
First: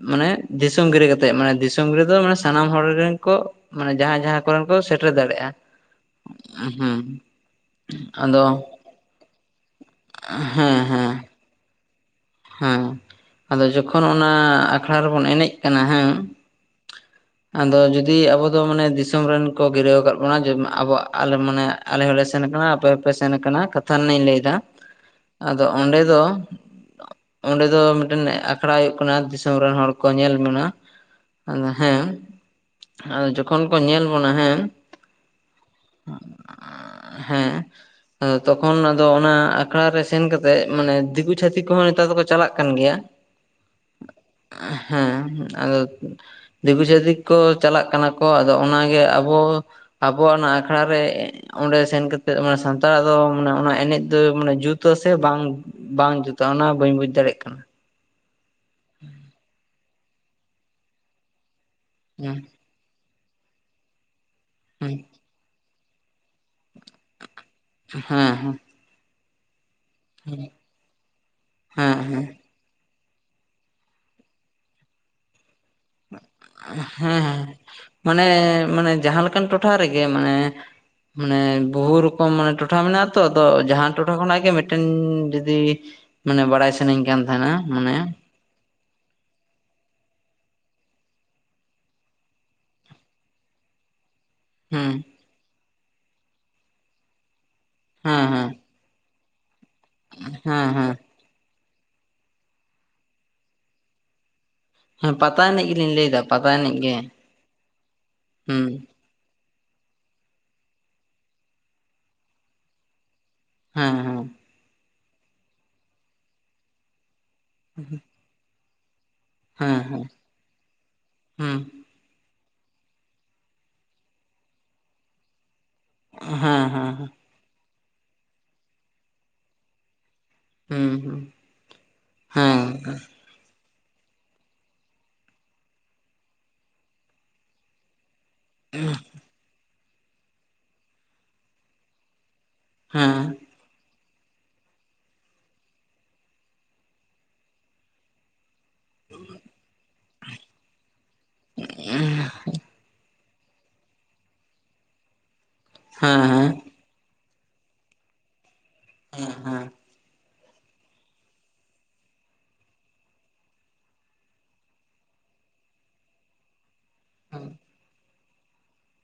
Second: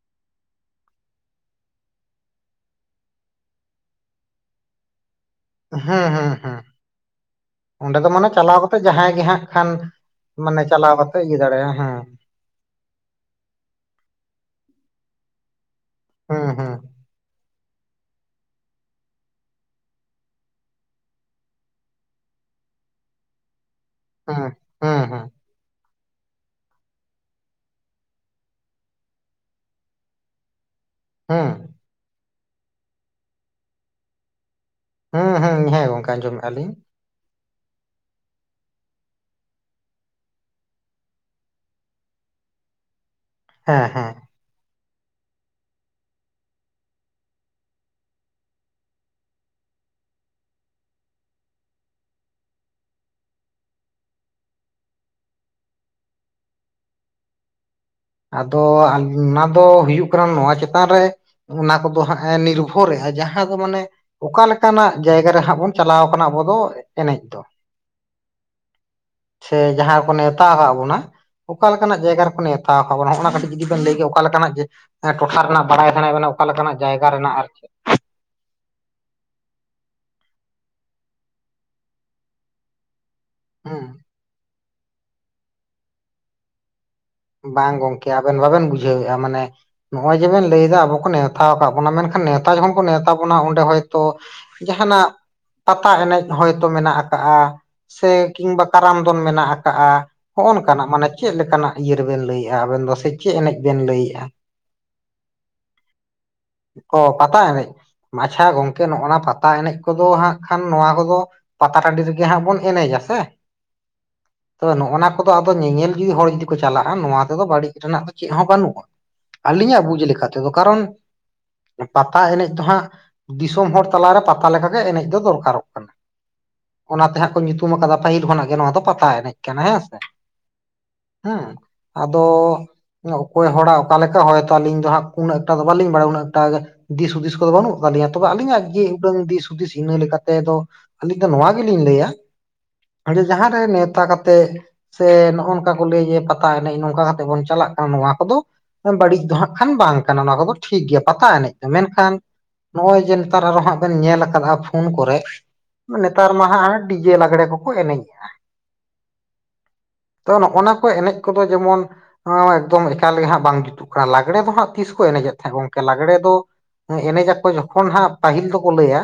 S1: ᱢᱟᱱᱮ ᱫᱤᱥᱚᱢ ᱜᱤᱨᱟᱹ ᱠᱟᱛᱮᱫ᱾ ᱢᱟᱱᱮ ᱫᱤᱥᱚᱢ ᱜᱤᱨᱟᱹ ᱫᱚ ᱢᱟᱱᱮ ᱥᱟᱱᱟᱢ ᱦᱚᱲ ᱨᱮᱱ ᱠᱚ ᱢᱟᱱᱮ ᱡᱟᱦᱟᱸ ᱡᱟᱦᱟᱸ ᱠᱚᱨᱮᱱ ᱠᱚ ᱥᱮᱴᱮᱨ ᱫᱟᱲᱮᱭᱟᱜᱼᱟ᱾
S2: ᱦᱮᱸ ᱦᱮᱸ ᱦᱮᱸ
S1: ᱦᱩᱸ [unintelligible]
S2: ᱚᱸᱰᱮ ᱫᱚ ᱢᱟᱱᱮ ᱪᱟᱞᱟᱣ ᱠᱟᱛᱮᱜ ᱡᱟᱦᱟᱸᱭ ᱜᱮ ᱦᱟᱸᱜ ᱠᱷᱟᱱ ᱢᱟᱱᱮ ᱪᱟᱞᱟᱣ ᱠᱟᱛᱮᱜ ᱤᱭᱟᱹ ᱫᱟᱲᱮᱭᱟᱜᱼᱟ ᱦᱮᱸ᱾
S1: ᱦᱩᱸ ᱟᱫᱚ ᱡᱚᱠᱷᱚᱱ ᱚᱱᱟ ᱟᱠᱷᱲᱟ ᱨᱮᱵᱚᱱ ᱮᱱᱮᱡ ᱠᱟᱱᱟ ᱦᱩᱸ ᱟᱫᱚ ᱡᱩᱫᱤ ᱟᱵᱚ ᱫᱚ ᱢᱟᱱᱮ ᱫᱤᱥᱚᱢ ᱨᱮᱱ ᱠᱚ ᱜᱤᱨᱟᱹᱣ ᱟᱠᱟᱫ ᱵᱚᱱᱟ ᱡᱮ ᱟᱵᱚᱣᱟᱜ ᱟᱞᱮ ᱢᱟᱱᱮ ᱟᱞᱮ ᱦᱚᱸᱞᱮ ᱥᱮᱱ ᱠᱟᱱᱟ ᱟᱯᱮ ᱦᱚᱸᱯᱮ ᱥᱮᱱ ᱟᱠᱟᱱᱟ ᱠᱟᱛᱷᱟ ᱨᱮᱱᱟᱜ ᱤᱧ ᱞᱟᱹᱭ
S2: ᱦᱩᱸ
S1: ᱫᱟ,
S2: ᱦᱩᱸ ᱦᱩᱸ
S1: ᱟᱫᱚ ᱚᱸᱰᱮ ᱫᱚ ᱚᱸᱰᱮ ᱫᱚ ᱢᱤᱫᱴᱮᱱ ᱟᱠᱷᱟᱲᱟ ᱦᱩᱭᱩᱜ ᱠᱟᱱᱟ ᱫᱤᱥᱚᱢ ᱨᱮᱱ ᱦᱚᱲ ᱠᱚ ᱧᱮᱞ ᱵᱚᱱᱟ᱾
S2: ᱦᱩᱸ
S1: ᱟᱫᱚ ᱦᱮᱸ ᱟᱫᱚ ᱡᱚᱠᱷᱚᱱ ᱠᱚ ᱧᱮᱞ ᱵᱚᱱᱟ ᱦᱮᱸ
S2: ᱦᱩᱸ ᱦᱩᱸ ᱦᱮᱸ, ᱜᱚᱝᱠᱮ ᱟᱸᱡᱚᱢᱮᱫᱼᱟ ᱟᱹᱞᱤᱧ
S1: ᱦᱮᱸ ᱛᱚᱠᱷᱚᱱ ᱟᱫᱚ ᱚᱱᱟ ᱟᱠᱷᱲᱟ ᱨᱮ ᱥᱮᱱ ᱠᱟᱛᱮᱜ ᱢᱟᱱᱮ ᱫᱤᱠᱩ ᱪᱷᱟᱛᱤᱠ ᱠᱚᱦᱚᱸ ᱛᱮ ᱫᱚᱠᱚ ᱪᱟᱞᱟᱜ ᱠᱟᱱ ᱜᱮᱭᱟ᱾
S2: ᱦᱮᱸ ᱦᱮᱸ᱾
S1: ᱟ ᱦᱮᱸ ᱟᱫᱚ ᱫᱤᱠᱩ ᱪᱷᱟᱹᱛᱤᱠ ᱠᱚ ᱪᱟᱞᱟᱜ ᱠᱟᱱᱟ ᱠᱚ, ᱟᱫᱚ ᱚᱱᱟᱜᱮ ᱟᱵᱚ ᱟᱵᱚᱭᱟᱜ ᱚᱱᱟ ᱟᱠᱷᱲᱟ ᱨᱮ ᱚᱸᱰᱮ ᱥᱮᱱ ᱠᱟᱛᱮᱫ ᱢᱟᱱᱮ ᱥᱟᱱᱛᱟᱲᱟᱜ ᱫᱚ ᱢᱟᱱᱮ ᱚᱱᱟ ᱮᱱᱮᱡ ᱫᱚ ᱢᱟᱱᱮ ᱡᱩᱛ-ᱟ ᱥᱮ ᱵᱟᱝ ᱵᱟᱝ ᱡᱩᱛᱼᱟ, ᱚᱱᱟ ᱵᱟᱹᱧ ᱵᱩᱡ ᱫᱟᱲᱮᱜ ᱠᱟᱱᱟ᱾
S2: ᱟᱫᱚ ᱚᱱᱟ ᱫᱚ ᱦᱩᱭᱩᱜ ᱠᱟᱱᱟ ᱱᱚᱣᱟ ᱪᱮᱛᱟᱱ ᱨᱮ ᱚᱱᱟ ᱠᱚᱫᱚ ᱦᱟᱸᱜ ᱮ ᱱᱤᱨᱵᱷᱚ ᱦᱚᱨᱮ ᱟ ᱡᱟᱦᱟᱸ ᱫᱚ ᱢᱟᱱᱮ ᱚᱠᱟ ᱞᱮᱠᱟᱱᱟᱜ
S1: ᱦᱮᱸ
S2: ᱡᱟᱭᱜᱟ ᱨᱮ ᱦᱟᱸᱜ ᱵᱚᱱ ᱪᱟᱞᱟᱣ ᱠᱟᱱᱟ ᱟᱵᱚ ᱫᱚ ᱮᱱᱮᱡ ᱫᱚ᱾
S1: ᱦᱮᱸ ᱦᱮᱸ᱾
S2: ᱥᱮ ᱡᱟᱦᱟᱸ ᱨᱮᱠᱚ ᱱᱮᱸᱣᱛᱟ ᱟᱠᱟᱫ ᱵᱚᱱᱟ, ᱚᱠᱟ
S1: ᱦᱮᱸ
S2: ᱞᱮᱠᱟᱱᱟᱜ
S1: ᱦᱮᱸ
S2: ᱡᱟᱭᱜᱟ ᱨᱮᱠᱚ ᱱᱮᱸᱣ ᱛᱟᱣ ᱠᱟᱜᱵᱚᱱᱟ ᱦᱚᱸᱜ-ᱚᱱᱟ ᱠᱟᱹᱴᱤᱡ ᱡᱩᱫᱤ ᱵᱮᱱ ᱞᱟᱹᱭ ᱠᱮ ᱚᱠᱟ ᱞᱮᱠᱟᱱᱟᱜ ᱡᱮ ᱮᱸ ᱴᱚᱴᱷᱟ ᱨᱮᱱᱟᱜ ᱵᱟᱲᱟᱭ ᱥᱟᱱᱟᱭᱮᱫ ᱵᱮᱱᱟ, ᱚᱠᱟ ᱞᱮᱠᱟᱱᱟᱜ ᱡᱟᱭᱜᱟ
S1: ᱦᱮᱸ
S2: ᱨᱮᱱᱟᱜ
S1: ᱦᱮᱸ
S2: ᱟᱨ ᱪᱮᱫ?
S1: ᱢᱟᱱᱮ ᱢᱟᱱᱮ ᱡᱟᱦᱟᱸ ᱞᱮᱠᱟᱱ ᱴᱚᱴᱷᱟ ᱨᱮᱜᱮ ᱢᱟᱱᱮ ᱢᱟᱱᱮ ᱵᱚᱦᱩ ᱨᱚ ᱠᱟ ᱢᱟᱱᱮ ᱴᱚᱴᱷᱟ ᱢᱮᱱᱟᱜ ᱛᱚ, ᱟᱫᱚ
S2: ᱦᱩᱸ
S1: ᱡᱟᱦᱟᱸᱱ ᱴᱚᱴᱷᱟ ᱠᱷᱚᱱᱟᱜ ᱜᱮ ᱢᱤᱫᱴᱮᱱ ᱡᱩᱫᱤ ᱢᱟᱱᱮ ᱵᱟᱲᱟᱭ ᱥᱟ ᱥᱟᱱᱟᱹᱧ ᱠᱟᱱ ᱛᱟᱦᱮᱸᱫ᱾
S2: ᱵᱟᱝ ᱜᱚᱝᱠᱮ ᱟᱵᱮᱱ ᱵᱟᱵᱮᱱ ᱵᱩᱡᱷᱟᱹᱣᱮᱫᱼᱟ ᱢᱟᱱᱮ ᱱᱚᱜᱼᱚᱭ ᱡᱮᱵᱮᱱ ᱞᱟᱹᱭᱫᱟ ᱟᱵᱚ ᱠᱚ ᱱᱮᱣᱛᱟ ᱟᱠᱟᱫ ᱵᱚᱱᱟ, ᱢᱮᱱᱠᱷᱟᱱ ᱱᱮᱶᱛᱟ ᱡᱚᱠᱷᱚᱱ ᱠᱚ ᱱᱮᱶᱛᱟ ᱵᱚᱱᱟ ᱚᱸᱰᱮ ᱦᱚᱭᱛᱳ
S1: ᱦᱮᱸ
S2: ᱡᱟᱦᱟᱱᱟᱜ ᱯᱟᱛᱟ ᱮᱱᱮᱡ ᱦᱚᱭᱛᱚ ᱢᱮᱱᱟᱜ ᱟᱠᱟᱜᱼᱟ ᱥᱮ
S1: ᱦᱮᱸ ᱦᱮᱸ
S2: ᱠᱤᱝᱵᱟ ᱠᱟᱨᱟᱢ ᱫᱚᱱ ᱢᱮᱱᱟᱜ ᱟᱠᱟᱜᱼᱟ ᱦᱚᱜᱼᱚ
S1: ᱦᱮᱸ
S2: ᱱᱚᱝᱠᱟᱱᱟᱜ᱾
S1: ᱦᱮᱸ
S2: ᱢᱟᱱᱮ ᱪᱮᱫ ᱞᱮᱠᱟᱱᱟᱜ ᱤᱭᱟᱹ ᱨᱮᱵᱮᱱ ᱞᱟᱹᱭᱮᱫᱼᱟ ᱟᱵᱮᱱ ᱫᱚ ᱥᱮ ᱪᱮᱫ ᱮᱱᱮᱡ ᱵᱮᱱ ᱞᱟᱹᱭᱮᱜᱼᱟ?
S1: ᱦᱮᱸ ᱯᱟᱛᱟ ᱮᱱᱮᱡ ᱜᱮᱞᱤᱧ ᱞᱟᱹᱭᱫᱟ ᱯᱟᱛᱟ ᱮᱱᱮᱡ ᱜᱮ
S2: ᱚ ᱯᱟᱛᱟ ᱮᱱᱮᱡ ᱟᱪᱪᱷᱟ
S1: ᱦᱩᱸ
S2: ᱜᱚᱝᱠᱮ ᱱᱚᱜᱼᱚᱱᱟ ᱯᱟᱛ ᱯᱟᱛᱟ ᱮᱱᱮᱡ ᱠᱚᱫᱚ ᱦᱟᱸᱜ ᱠᱷᱟᱱ ᱱᱚᱣᱟ ᱠᱚᱫᱚ ᱯᱟᱛᱟ ᱴᱟᱺᱰᱤ ᱨᱮᱜᱮ ᱦᱟᱸᱜ ᱵᱚᱱ ᱮᱱᱮᱡᱟ ᱥᱮ᱾
S1: ᱦᱮᱸ ᱦᱮᱸ
S2: ᱛᱚ ᱱᱚᱜ-ᱚᱱᱟ ᱠᱚᱫᱚ ᱟᱫᱚ ᱧᱮᱧᱮᱞ ᱡᱩᱫᱤ ᱦᱚᱲ ᱡᱩᱫᱤ ᱠᱚ ᱪᱟᱞᱟᱜᱼᱟ, ᱱᱚᱣᱟ ᱛᱮᱫᱚ ᱵᱟᱹᱲᱤᱡ ᱨᱮᱱᱟᱜ ᱫᱚ ᱪᱮᱫ ᱦᱚᱸ ᱵᱟᱹᱱᱩᱜᱼᱟ᱾
S1: ᱦᱮᱸ
S2: ᱟᱹᱞᱤᱧᱟᱜ ᱵᱩᱡᱽ
S1: ᱦᱮᱸ
S2: ᱞᱮᱠᱟ ᱛᱮᱫᱚ ᱠᱟᱨᱚᱱ
S1: ᱦᱩᱸ
S2: ᱯᱟᱛᱟ ᱮᱱᱮᱡ ᱫᱚ ᱦᱟᱸᱜ, ᱫᱤᱥᱚᱢ ᱦᱚᱲ ᱛᱟᱞᱟᱨᱮ ᱯᱟᱛᱟ ᱞᱮᱠᱟᱜᱮ ᱮᱱᱮᱡ ᱫᱚ ᱫᱚᱨᱠᱟᱨᱚᱜ ᱠᱟᱱᱟ᱾
S1: ᱦᱮᱸ ᱦᱮᱸ
S2: ᱚᱱᱟᱛᱮ ᱦᱟᱸᱜ ᱠᱚ ᱧᱩᱛᱩᱢᱟᱠᱟᱫᱟ ᱯᱟᱹᱦᱤᱞ ᱠᱷᱚᱱᱟᱜ ᱜᱮ ᱱᱚᱣᱟ ᱫᱚ ᱯᱟᱛᱟ ᱮᱱᱮᱡ ᱠᱟᱱᱟ ᱦᱮᱸ ᱥᱮ᱾
S1: ᱦᱩ᱾
S2: ᱦᱮᱸ ᱟᱫᱚ ᱚᱠᱚᱭ ᱦᱚᱲᱟᱜ ᱚᱠᱟ ᱞᱮᱠᱟ, ᱦᱚᱭᱛᱚ ᱟᱧᱤᱧ ᱫᱚ ᱦᱟᱸᱜ ᱩᱱᱟᱹᱜ ᱮᱠᱴᱟ ᱫᱚ ᱵᱟᱞᱤᱧ ᱵᱟᱲᱟ ᱩᱱᱟᱹ ᱮᱠᱴᱟ ᱜᱮ ᱫᱤᱥ ᱦᱩᱫᱤᱥ ᱠᱚ ᱵᱟᱹᱱᱩᱜ ᱛᱟᱞᱤᱧᱟ ᱛᱚᱵᱮ ᱟᱹᱞᱤᱧᱟᱜ ᱡᱮ ᱩᱰᱟᱹᱝ ᱫᱤᱥ ᱦᱩᱫᱤᱥ ᱤᱱᱟᱹ ᱞᱮᱠᱟᱛᱮ ᱫᱚ, ᱟᱹᱞᱤᱧ ᱫᱚ ᱱᱚᱣᱟ ᱜᱮᱞᱤᱧ ᱞᱟᱹᱭᱟ
S1: ᱦᱮᱸ
S2: ᱡᱮ ᱡᱟᱦᱟᱸᱨᱮ ᱱᱮᱶᱛᱟ ᱠᱟᱛᱮ ᱥᱮ ᱱᱚᱜᱼᱚᱱᱠᱟᱱ ᱠᱚ ᱞᱟᱹᱭ ᱡᱮ ᱯᱟᱛᱟ ᱮᱱᱮᱡ, ᱱᱚᱝᱠᱟ ᱠᱟᱛᱮᱜ ᱵᱚᱱ ᱪᱟᱞᱟᱜ ᱠᱟᱱᱟ ᱱᱚᱣᱟ ᱠᱚᱫᱚ ᱵᱟᱹᱲᱤᱡ ᱫᱚ ᱦᱟᱸᱜ ᱠᱷᱟᱱ ᱵᱟᱝ ᱠᱟᱱᱟ ᱱᱚᱣᱟ ᱠᱚᱫᱚ ᱴᱷᱤᱠ ᱜᱮᱭᱟ ᱯᱟᱛᱟ ᱮᱱᱮᱡ ᱫᱚ᱾ ᱢᱮᱱᱠᱷᱟᱱ ᱱᱚᱜᱼᱚᱭ ᱡᱮ ᱛᱟᱨ ᱟᱨᱚ ᱦᱟᱸᱜ ᱵᱮᱱ ᱧᱮᱞ ᱟᱠᱟᱫ-ᱟ ᱯᱷᱳᱱ ᱠᱚᱨᱮᱜ᱾
S1: ᱦᱮᱸ
S2: ᱱᱮᱛᱟᱨ ᱢᱟ ᱦᱟᱸᱜ ᱰᱤ ᱡᱮ ᱞᱟᱜᱽᱲᱮ ᱠᱚᱠᱚ ᱮᱱᱮᱡᱮᱜᱼᱟ᱾
S1: ᱦᱮᱸ ᱦᱮᱸ᱾
S2: ᱛᱚ ᱱᱚᱜᱼᱚᱱᱟ ᱠᱚ ᱮᱱᱮᱡ ᱠᱚᱫᱚ ᱡᱮᱢᱚᱱ ᱱᱟᱣᱟᱢᱟ ᱮᱠᱫᱚᱢ ᱮᱠᱟᱞᱜᱮ ᱜᱮ ᱦᱟᱸᱜ ᱵᱟᱝ ᱡᱩᱛᱩᱜ ᱠᱟᱱᱟ᱾ ᱞᱟᱜᱽᱲᱮ ᱫᱚ ᱦᱟᱸᱜ ᱛᱤᱥ ᱠᱚ ᱮᱱᱮᱡᱮᱫ ᱛᱟᱦᱮᱸᱜ ᱜᱚᱝᱠᱮ ᱞᱟᱜᱽᱲᱮ ᱫᱚ ᱮᱱᱮᱡ ᱟᱠᱚ
S1: ᱦᱩᱸ
S2: ᱡᱚᱠᱷᱚᱱ ᱦᱟᱸᱜ ᱯᱟᱹᱦᱤᱞ ᱫᱚᱠᱚ ᱞᱟᱹᱭᱟ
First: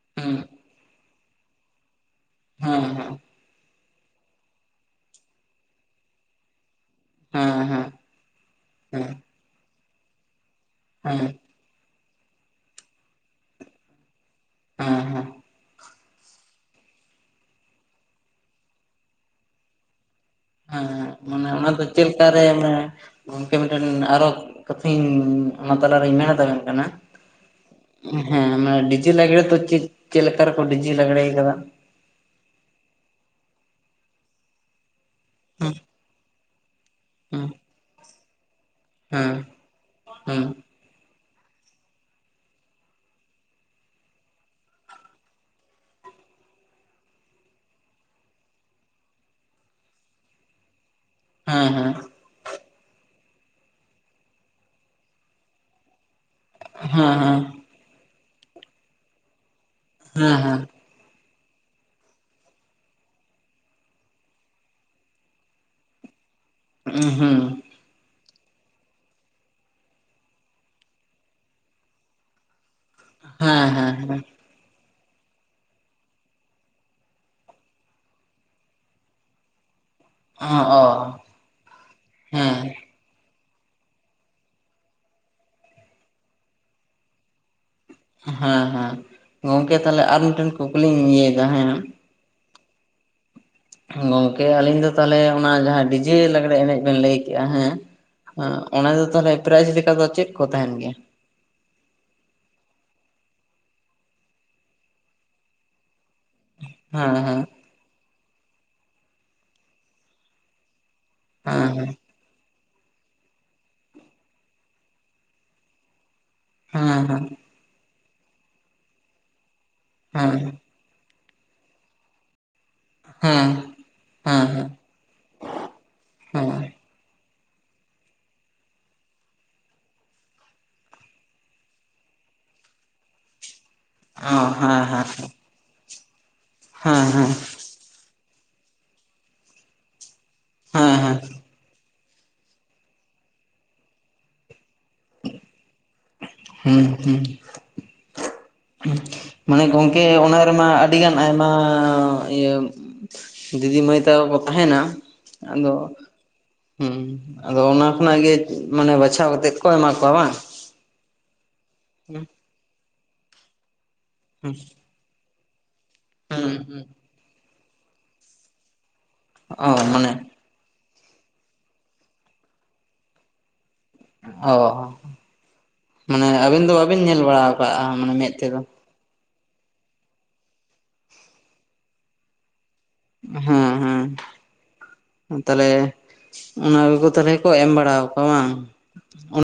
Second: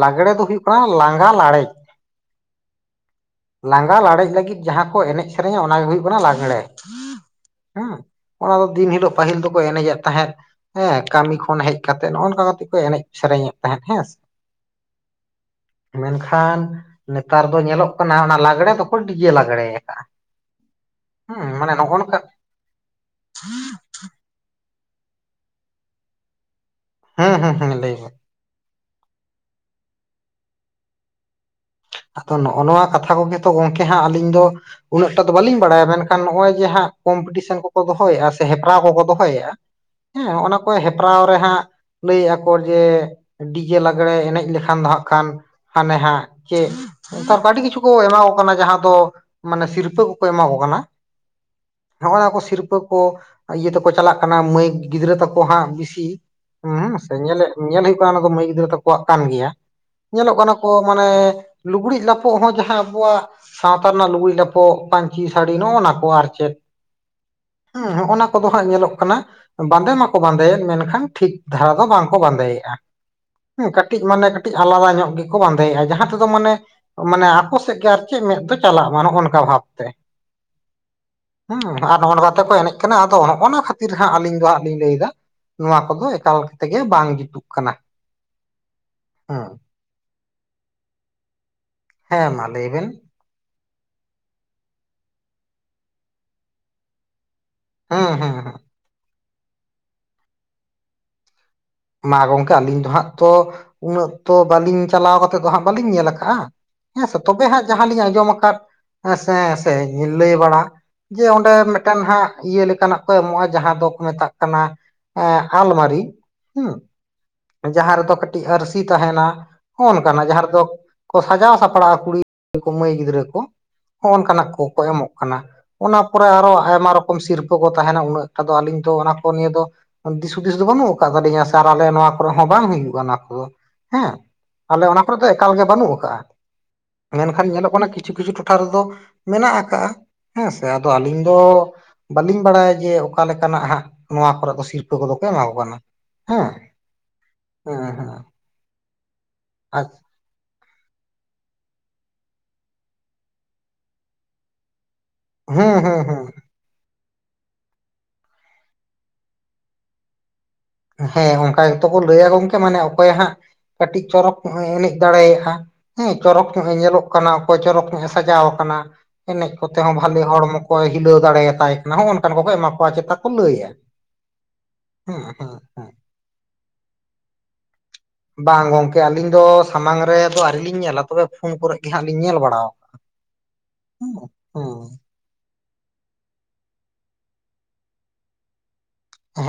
S2: ᱞᱟᱜᱽᱲᱮ ᱫᱚ ᱦᱩᱭᱩᱜ ᱠᱟᱱᱟ ᱞᱟᱸᱜᱟ ᱞᱟᱲᱮᱡ᱾
S1: ᱦᱮᱸ ᱦᱮᱸ᱾
S2: ᱞᱟᱸᱜᱟ ᱞᱟᱲᱮᱡ ᱞᱟᱹᱜᱤᱫ ᱡᱟᱦᱟᱸ ᱠᱚ ᱮᱱᱮᱡ ᱥᱮᱨᱮᱧᱟ ᱚᱱᱟ ᱜᱮ ᱦᱩᱭᱩᱜ ᱠᱟᱱᱟ ᱞᱟᱜᱽᱲᱮ᱾ ᱦᱮᱸ᱾ ᱚᱱᱟ ᱫᱚ ᱫᱤᱱ
S1: ᱦᱮᱸ
S2: ᱦᱤᱞᱳᱜ
S1: ᱦᱮᱸ ᱦᱮᱸ
S2: ᱯᱟᱹᱦᱤᱞ ᱫᱚᱠᱚ ᱮᱱᱮᱡᱮᱫ ᱛᱟᱦᱮᱸᱫ᱾ ᱦᱮᱸ ᱠᱟᱹᱢᱤ
S1: ᱦᱮᱸ
S2: ᱠᱷᱚᱱ ᱦᱮᱡ ᱠᱟᱛᱮᱫ ᱱᱚᱜᱼᱚ ᱱᱱᱠᱟ ᱠᱟᱛᱮᱫ ᱠᱚ ᱮᱱᱮᱡ ᱥᱮᱨᱮᱧᱮᱫ ᱛᱟᱦᱮᱸᱱ ᱦᱮᱸᱥᱮ᱾
S1: ᱦᱮᱸ ᱦᱮᱸ ᱾
S2: ᱢᱮᱱᱠᱷᱟᱱ ᱱᱮᱛᱟᱨ ᱫᱚ ᱧᱮᱞᱚᱜ ᱠᱟᱱᱟ ᱚᱱᱟ ᱞᱟᱜᱽᱬᱮ ᱫᱚᱠᱚ ᱰᱤ ᱡᱮ ᱞᱟᱜᱽᱲᱮ ᱟᱠᱟᱫᱼᱟ ᱾
S1: ᱦᱮᱸ ᱢᱟᱱᱮ ᱚᱱᱟ ᱫᱚ ᱪᱮᱫ ᱞᱮᱠᱟ ᱨᱮ ᱢᱢ ᱜᱚᱝᱠᱮ ᱢᱤᱫᱴᱮᱱ ᱟᱨᱚ ᱠᱟᱛᱷᱟᱧ ᱚᱱᱟ ᱛᱟᱞᱟᱨᱤᱧ ᱢᱮᱱ ᱛᱟᱵᱮᱱ ᱠᱟᱱᱟ
S2: ᱦᱢ ᱦᱢ ᱦᱢ ᱞᱟᱹᱭ ᱵᱤᱱ ᱾
S1: ᱦᱮᱸ ᱢᱟᱱᱮ ᱰᱤ ᱡᱮ ᱞᱟᱜᱽᱬᱮ ᱫᱚ ᱪᱮᱫ ᱞᱮᱠᱟ ᱨᱮᱠᱚ ᱰᱤ ᱡᱮ ᱞᱟᱜᱽᱬᱮ ᱟᱠᱟᱫᱟ?
S2: ᱟᱫᱚ ᱱᱚᱜ ᱱᱚᱣᱟ ᱠᱟᱛᱷᱟ ᱠᱚᱜᱮ ᱛᱚ ᱜᱚᱝᱠᱮ ᱦᱟᱸᱜ ᱟᱹᱞᱤᱧ ᱫᱚ ᱩᱱᱟᱹᱜ ᱴᱟ ᱫᱚ ᱵᱟᱹᱞᱤᱧ
S1: ᱦᱮᱸ
S2: ᱵᱟᱲᱟᱭᱟ ᱢᱮᱱᱠᱷᱟᱱ ᱱᱚᱜᱼᱚᱭ ᱡᱮ ᱦᱟᱸᱜ
S1: ᱦᱮᱸ
S2: ᱠᱚᱢᱯᱤᱴᱤᱥᱚᱱ ᱠᱚᱠᱚ ᱫᱚᱦᱚᱭᱮᱜᱼᱟ ᱥᱮ ᱦᱮᱯᱨᱟᱣ ᱠᱚᱠᱚ
S1: ᱦᱮᱸ
S2: ᱫᱚᱦᱚᱭᱮᱜᱼᱟ ᱦᱮᱸ ᱚᱱᱟ ᱠᱚ ᱦᱮᱯᱨᱟᱣ ᱨᱮᱦᱟᱸᱜ ᱞᱟᱹᱭᱮᱫ ᱟᱠᱚ ᱡᱮ ᱰᱤ ᱡᱮ ᱞᱟᱜᱽᱬᱮ ᱮᱱᱮᱡ ᱞᱮᱠᱷᱟᱱ ᱫᱚ ᱦᱟᱸᱜ ᱠᱷᱟᱱ ᱦᱟᱱᱮ ᱦᱟᱸᱜ ᱪᱮ ᱱᱮᱛᱟᱨ ᱫᱚ ᱟᱹᱰᱤ ᱠᱤᱪᱷᱩ ᱠᱚ ᱮᱢᱟ ᱠᱚ ᱠᱟᱱᱟ ᱡᱟᱦᱟᱸ ᱫᱚ ᱢᱟᱱᱮ ᱥᱤᱨᱯᱷᱟᱹ ᱠᱚᱠᱚ ᱮᱢᱟ ᱠᱚ ᱠᱟᱱᱟ
S1: ᱦᱮᱸ ᱦᱮᱸ ᱾
S2: ᱱᱚᱜᱼᱚᱭ ᱱᱚᱣᱟ ᱠᱚ ᱥᱤᱨᱯᱷᱟᱹ ᱠᱚ ᱤᱭᱟᱹ ᱛᱮᱠᱚ ᱪᱟᱞᱟᱜ ᱠᱟᱱᱟ ᱢᱟᱹᱭ ᱜᱤᱫᱽᱨᱟᱹ ᱛᱟᱠᱚ ᱦᱟᱸᱜ ᱵᱤᱥᱤ ᱦᱩᱸ ᱥᱮ
S1: ᱦᱮᱸ ᱦᱮᱸ
S2: ᱧᱮᱞᱧᱜ ᱧᱮᱞ ᱦᱩᱭᱩᱜ ᱠᱟᱱᱟ ᱱᱟᱣᱟ ᱫᱚ ᱢᱟᱹᱭ ᱜᱤᱫᱽᱨᱟᱹ ᱛᱟᱠᱚᱣᱟᱜ ᱠᱟᱱ ᱜᱮᱭᱟ
S1: ᱦᱮᱸ
S2: ᱧᱮᱞᱚᱜ ᱠᱟᱱᱟ
S1: ᱦᱮᱸ
S2: ᱠᱚ ᱢᱟᱱᱮ ᱞᱩᱜᱽᱲᱤᱡ ᱞᱟᱯᱚᱹᱜ ᱦᱚᱸ ᱡᱟᱦᱟᱸ ᱟᱵᱚᱣᱟᱜ ᱥᱟᱶᱛᱟ ᱨᱮᱱᱟᱜ ᱞᱩᱜᱽᱲᱤ ᱞᱟᱯᱚᱹᱜ ᱯᱟᱧᱪᱤ ᱥᱟᱹᱲᱤ ᱱᱚᱜᱼᱚ ᱱᱟᱠᱚ ᱟᱨ ᱪᱮᱫ
S1: ᱦᱩᱸ ᱾
S2: ᱦᱮᱸ ᱱᱚᱜᱱᱟ ᱠᱚᱫᱚ ᱦᱟᱸᱜ ᱧᱮᱞᱚᱜ ᱠᱟᱱᱟ ᱵᱟᱸᱫᱮ ᱢᱟᱠᱚ ᱵᱟᱸᱫᱮᱭᱮᱫ ᱢᱮᱱᱠᱷᱟᱱ ᱴᱷᱤᱠ ᱫᱷᱟᱨᱟ ᱫᱚ ᱵᱟᱝᱠᱚ ᱵᱟᱸᱫᱮᱭᱮᱫᱼᱟ, ᱦᱮᱸ ᱠᱟᱹᱴᱤᱡ ᱢᱟᱱᱮ ᱠᱟᱹᱴᱤᱡ ᱟᱞᱟᱫᱟ ᱧᱚᱜ ᱜᱮᱠᱚ ᱵᱟᱸᱫᱮᱭᱮᱜᱼᱟ ᱡᱟᱦᱟᱸ ᱛᱮᱫᱚ ᱢᱟᱱᱮ ᱢᱟᱱᱮ ᱟᱠᱚ ᱥᱮᱫ ᱜᱮ ᱟᱨ ᱪᱮᱫ ᱢᱮᱫ ᱫᱚ ᱪᱟᱞᱟᱜ ᱢᱟ ᱱᱚᱜᱼᱚ ᱱᱚᱝᱠᱟ ᱵᱷᱟᱵᱽᱛᱮ ᱾
S1: ᱚ
S2: ᱦᱩᱸ ᱟᱨ ᱱᱚᱜ-ᱚ ᱱᱚᱝᱠᱟᱛᱮ ᱠᱚ
S1: ᱦᱮᱸ
S2: ᱮᱱᱮᱡ ᱠᱟᱱᱟ ᱟᱫᱚ ᱱᱚᱜᱼᱚᱱᱟ ᱠᱷᱟᱛ ᱠᱷᱟᱹᱛᱤᱨ ᱦᱟᱸᱜ ᱟᱹᱞᱤᱧ ᱫᱚ ᱦᱟᱸᱜ ᱞᱤᱧ ᱞᱟᱹᱭᱫᱟ ᱱᱚᱣᱟ ᱠᱚᱫᱚ ᱮᱠᱟᱞ ᱛᱮᱜᱮ ᱵᱟᱝ ᱡᱩᱛᱩᱜ ᱠᱟᱱᱟ ᱾
S1: ᱦᱮᱸ ᱦᱮᱸ ᱜᱚᱝᱠᱮ ᱛᱟᱦᱚᱞᱮ ᱟᱨ ᱢᱤᱫᱴᱮᱱ ᱠᱩᱠᱞᱤᱧ ᱤᱭᱟᱹᱭ ᱮᱫᱟ ᱦᱮᱸ ᱾
S2: ᱦᱮᱸ ᱢᱟ ᱞᱟᱹᱭᱵᱮᱱ ᱾
S1: ᱜᱚᱝᱠᱮ ᱟᱹᱞᱤᱧ ᱫᱚ ᱛᱟᱦᱚᱞᱮ ᱚᱱᱟ ᱡᱟᱦᱟᱸ ᱰᱤ ᱡᱮ ᱞᱟᱜᱽᱬᱮ ᱮᱱᱮᱡ ᱵᱮᱱ ᱞᱟᱹᱭ ᱠᱮᱜᱼᱟ ᱦᱮᱸ
S2: ᱦᱩᱸ ᱦᱩᱸ ᱾
S1: ᱚᱱᱟ ᱫᱚ ᱛᱟᱦᱚᱞᱮ ᱯᱨᱟᱭᱤᱡᱽ ᱞᱮᱠᱟ ᱫᱚ ᱪᱮᱫ ᱠᱚ ᱛᱟᱦᱮᱱ ᱜᱮᱭᱟ?
S2: ᱢᱟ ᱜᱚᱝᱠᱮ ᱟᱹᱞᱤᱧ ᱫᱚ ᱦᱟᱸᱜ ᱛᱚ ᱩᱱᱟᱹᱜ ᱛᱚ ᱵᱟᱹᱞᱤᱧ ᱪᱟᱞᱟᱣ ᱠᱟᱛᱮᱜ ᱫᱚ ᱦᱟᱸᱜ ᱵᱟᱹᱞᱤᱧ ᱧᱮᱞ ᱠᱟᱜᱼᱟ,
S1: ᱦᱮᱸ
S2: ᱦᱮᱸᱥᱮ
S1: ᱦᱮᱸ
S2: ᱛᱚᱵᱮ ᱦᱟᱸᱜ ᱡᱟᱦᱟᱸ ᱞᱤᱧ ᱟᱸᱡᱚᱢ ᱟᱠᱟᱫ ᱦᱮᱸᱥᱮ ᱥᱮ ᱞᱟᱹᱭ ᱵᱟᱲᱟ ᱡᱮ ᱚᱸᱰᱮ
S1: ᱦᱮᱸ ᱦᱮᱸ
S2: ᱢᱮᱫᱴᱮᱱ ᱦᱟᱸᱜ ᱤᱭᱟᱹ ᱞᱮᱠᱟᱱᱟᱜ ᱠᱚ ᱮᱢᱚᱜᱼᱟ ᱡᱟᱦᱟᱸ ᱫᱚᱠᱚ ᱢᱮᱛᱟᱜ ᱠᱟᱱᱟ ᱮᱸ ᱟᱞᱢᱟᱨᱤ ᱦᱩᱸ
S1: ᱦᱮᱸ
S2: ᱡᱟᱦᱟᱸ ᱨᱮᱫᱚ ᱠᱟᱹᱴᱤᱡ ᱟᱹᱨᱥᱤ ᱛᱟᱦᱮᱱᱟ ᱚᱱᱠᱟᱱᱟᱜ
S1: ᱦᱮᱸ
S2: ᱡᱟᱦᱟᱸ ᱨᱮᱫᱚ ᱠᱚ ᱥᱟᱡᱟᱣ ᱥᱟᱯᱲᱟᱣᱟ ᱠᱩᱲᱤ ᱢᱟᱹᱭ ᱜᱤᱫᱽᱨᱟᱹ
S1: ᱦᱮᱸ
S2: ᱠᱚ
S1: ᱦᱮᱸ
S2: ᱦᱚᱸᱜ
S1: ᱦᱮᱸ
S2: ᱚᱱᱠᱟᱱᱟᱜ
S1: ᱦᱮᱸ
S2: ᱠᱚᱠᱚ ᱮᱢᱚᱜ ᱠᱟᱱᱟ ᱾ ᱚᱱᱟ ᱯᱚᱨᱮ
S1: ᱚ
S2: ᱟᱨᱚ ᱟᱭᱢᱟ ᱨᱚᱠᱚᱢ ᱥᱤᱨᱯᱷᱟᱹ ᱠᱚ ᱛᱟᱦᱮᱱᱟ ᱩᱱᱟᱹᱜ ᱮᱠᱴᱟ ᱫᱚ ᱟᱹᱞᱤᱧ ᱫᱚ ᱚᱱᱟ ᱠᱚ ᱱᱤᱭᱮ ᱫᱚ ᱫᱤᱥ ᱦᱩᱫᱤᱥ ᱫᱚ ᱵᱟᱹᱱᱩᱜ ᱟᱠᱟᱫ ᱛᱟᱞᱤᱧᱟ ᱥᱮ ᱟᱨ ᱟᱞᱮ ᱱᱚᱣᱟ ᱠᱚᱨᱮ ᱦᱚᱸ ᱵᱟᱝ ᱦᱩᱭᱩᱜᱼᱟ ᱚᱱᱟ ᱠᱚᱫᱚ ᱦᱮᱸ
S1: ᱦᱮᱸ
S2: ᱟᱞᱮ
S1: ᱦᱮᱸ
S2: ᱚᱱᱟ ᱠᱚᱨᱮ ᱫᱚ ᱮᱠᱟᱞ ᱜᱮ ᱵᱟᱹᱱᱩᱜ ᱟᱠᱟᱜᱼᱟ
S1: ᱦᱮᱸ ᱦᱮᱸ
S2: ᱢᱮᱱᱠᱷᱟᱱ ᱧᱮᱞᱚᱜ ᱠᱟᱱᱟ ᱠᱤᱪᱷᱩ ᱠᱤᱪᱷᱩ ᱴᱚᱴᱷᱟ ᱨᱮᱫᱚ ᱢᱮᱱᱟᱜ ᱟᱠᱟᱜᱼᱟ ᱦᱮᱸᱥᱮ ᱟᱫᱚ
S1: ᱦᱮᱸ ᱦᱮᱸ
S2: ᱟᱹᱞᱤᱧ ᱫᱚ ᱵᱟᱹᱞᱤᱧ ᱵᱟᱲᱟᱭᱟ ᱡᱮ ᱚᱠᱟ ᱞᱮᱠᱟᱱᱟᱜ ᱦᱟᱸᱜ ᱱᱚᱣᱟ ᱠᱚᱨᱮ ᱠᱚ ᱥᱤᱨᱯᱷᱟᱹ ᱠᱚᱫᱚ ᱠᱚ ᱮᱢᱟ ᱠᱚ ᱠᱟᱱᱟ ᱦᱮᱸ ᱾
S1: ᱦᱩᱸ ᱦᱩᱸ ᱾
S2: ᱦᱮᱸ ᱦᱮᱸ ᱾
S1: ᱢᱟᱱᱮ ᱜᱚᱝᱠᱮ ᱚᱱᱟ ᱨᱮᱢᱟ ᱟᱨ ᱟᱹᱰᱤ ᱜᱟᱱ ᱟᱭᱢᱟ ᱤᱭᱟᱹ ᱫᱤᱫᱤ, ᱢᱟᱹᱭ ᱛᱟᱠᱚ ᱠᱚ ᱛᱟᱦᱮᱱᱟ ᱟᱫᱚ
S2: ᱦᱩᱸ ᱦᱩᱸ ᱦᱩᱸ
S1: ᱦᱩᱸ ᱟᱫᱚ ᱚᱱᱟ ᱠᱷᱚᱱᱟᱜ ᱜᱮ ᱢᱟᱱᱮ ᱵᱟᱪᱷᱟᱣ ᱠᱟᱛᱮᱫ ᱠᱚ ᱮᱢᱟ ᱠᱚᱣᱟ ᱵᱟᱝ?
S2: ᱦᱮᱸ ᱚᱱᱠᱟ ᱜᱮᱛᱚ ᱠᱚ ᱞᱟᱹᱭᱟ
S1: ᱦᱩᱸ
S2: ᱜᱚᱝᱠᱮ ᱢᱟᱱᱮ ᱚᱠᱚᱭ ᱦᱟᱸᱜ ᱠᱟᱹᱴᱤᱡ ᱪᱚᱨᱚᱠ ᱧᱚᱜ ᱮ ᱮᱱᱮᱡ ᱫᱟᱲᱮᱭᱟᱜᱼᱟ ᱾ ᱦᱮᱸ ᱪᱚᱨᱚᱠ
S1: ᱦᱩᱸ
S2: ᱧᱚᱜ ᱮ
S1: ᱦᱩᱸ
S2: ᱧᱮᱞᱚᱜ ᱠᱟᱱᱟ ᱚᱠᱚᱭ ᱪᱚᱨᱚᱠ ᱧᱚᱜ ᱮ ᱥᱟᱡᱟᱣ ᱠᱟᱱᱟ ᱮᱱᱮᱡ
S1: ᱚ
S2: ᱠᱚᱛᱮ ᱦᱚᱸ
S1: ᱢᱟᱱᱮ
S2: ᱵᱷᱟᱞᱮ ᱦᱚᱲᱢᱚ ᱚᱠᱚᱭ ᱦᱤᱞᱟᱹᱣ ᱫᱟᱲᱮᱭᱟᱛᱟᱭ ᱠᱟᱱᱟ ᱦᱚᱸᱜ ᱚᱱᱠᱟᱱ ᱠᱚᱠᱚ ᱮᱢᱟ ᱠᱚᱣᱟ ᱪᱮᱛᱟ ᱠᱚ ᱞᱟᱹᱭᱟ ᱾
S1: ᱚ ᱢᱟᱱᱮ ᱟᱹᱵᱤᱱ ᱫᱚ ᱵᱟᱵᱮᱱ ᱧᱮᱞ ᱵᱟᱲᱟᱣ ᱠᱟᱜᱼᱟ ᱢᱟᱱᱮ ᱢᱮᱫ ᱛᱮᱫᱚ
S2: ᱵᱟᱝ ᱜᱚᱝᱠᱮ ᱟᱹᱞᱤᱧ ᱫᱚ ᱥᱟᱢᱟᱝ ᱨᱮᱫᱚ ᱟᱹᱣᱨᱤ ᱞᱤᱧ ᱧᱮᱞᱟ ᱛᱚᱵᱮ ᱯᱷᱳᱱ ᱠᱚᱨᱮᱜ ᱜᱮ ᱦᱟᱸᱜ ᱞᱤᱧ ᱧᱮᱞ ᱵᱟᱲᱟᱣ
S1: ᱦᱮᱸ ᱦᱮᱸ
S2: ᱦᱩᱸᱜ ᱦᱩᱸ᱾
S1: ᱛᱟᱦᱚᱞᱮ ᱚᱱᱟ ᱠᱚᱠᱚ ᱛᱟᱦᱚᱞᱮ ᱠᱚ ᱮᱢ ᱵᱟᱲᱟᱣ ᱠᱚᱣᱟ ᱵᱟᱝ?
S2: ᱦᱮᱸ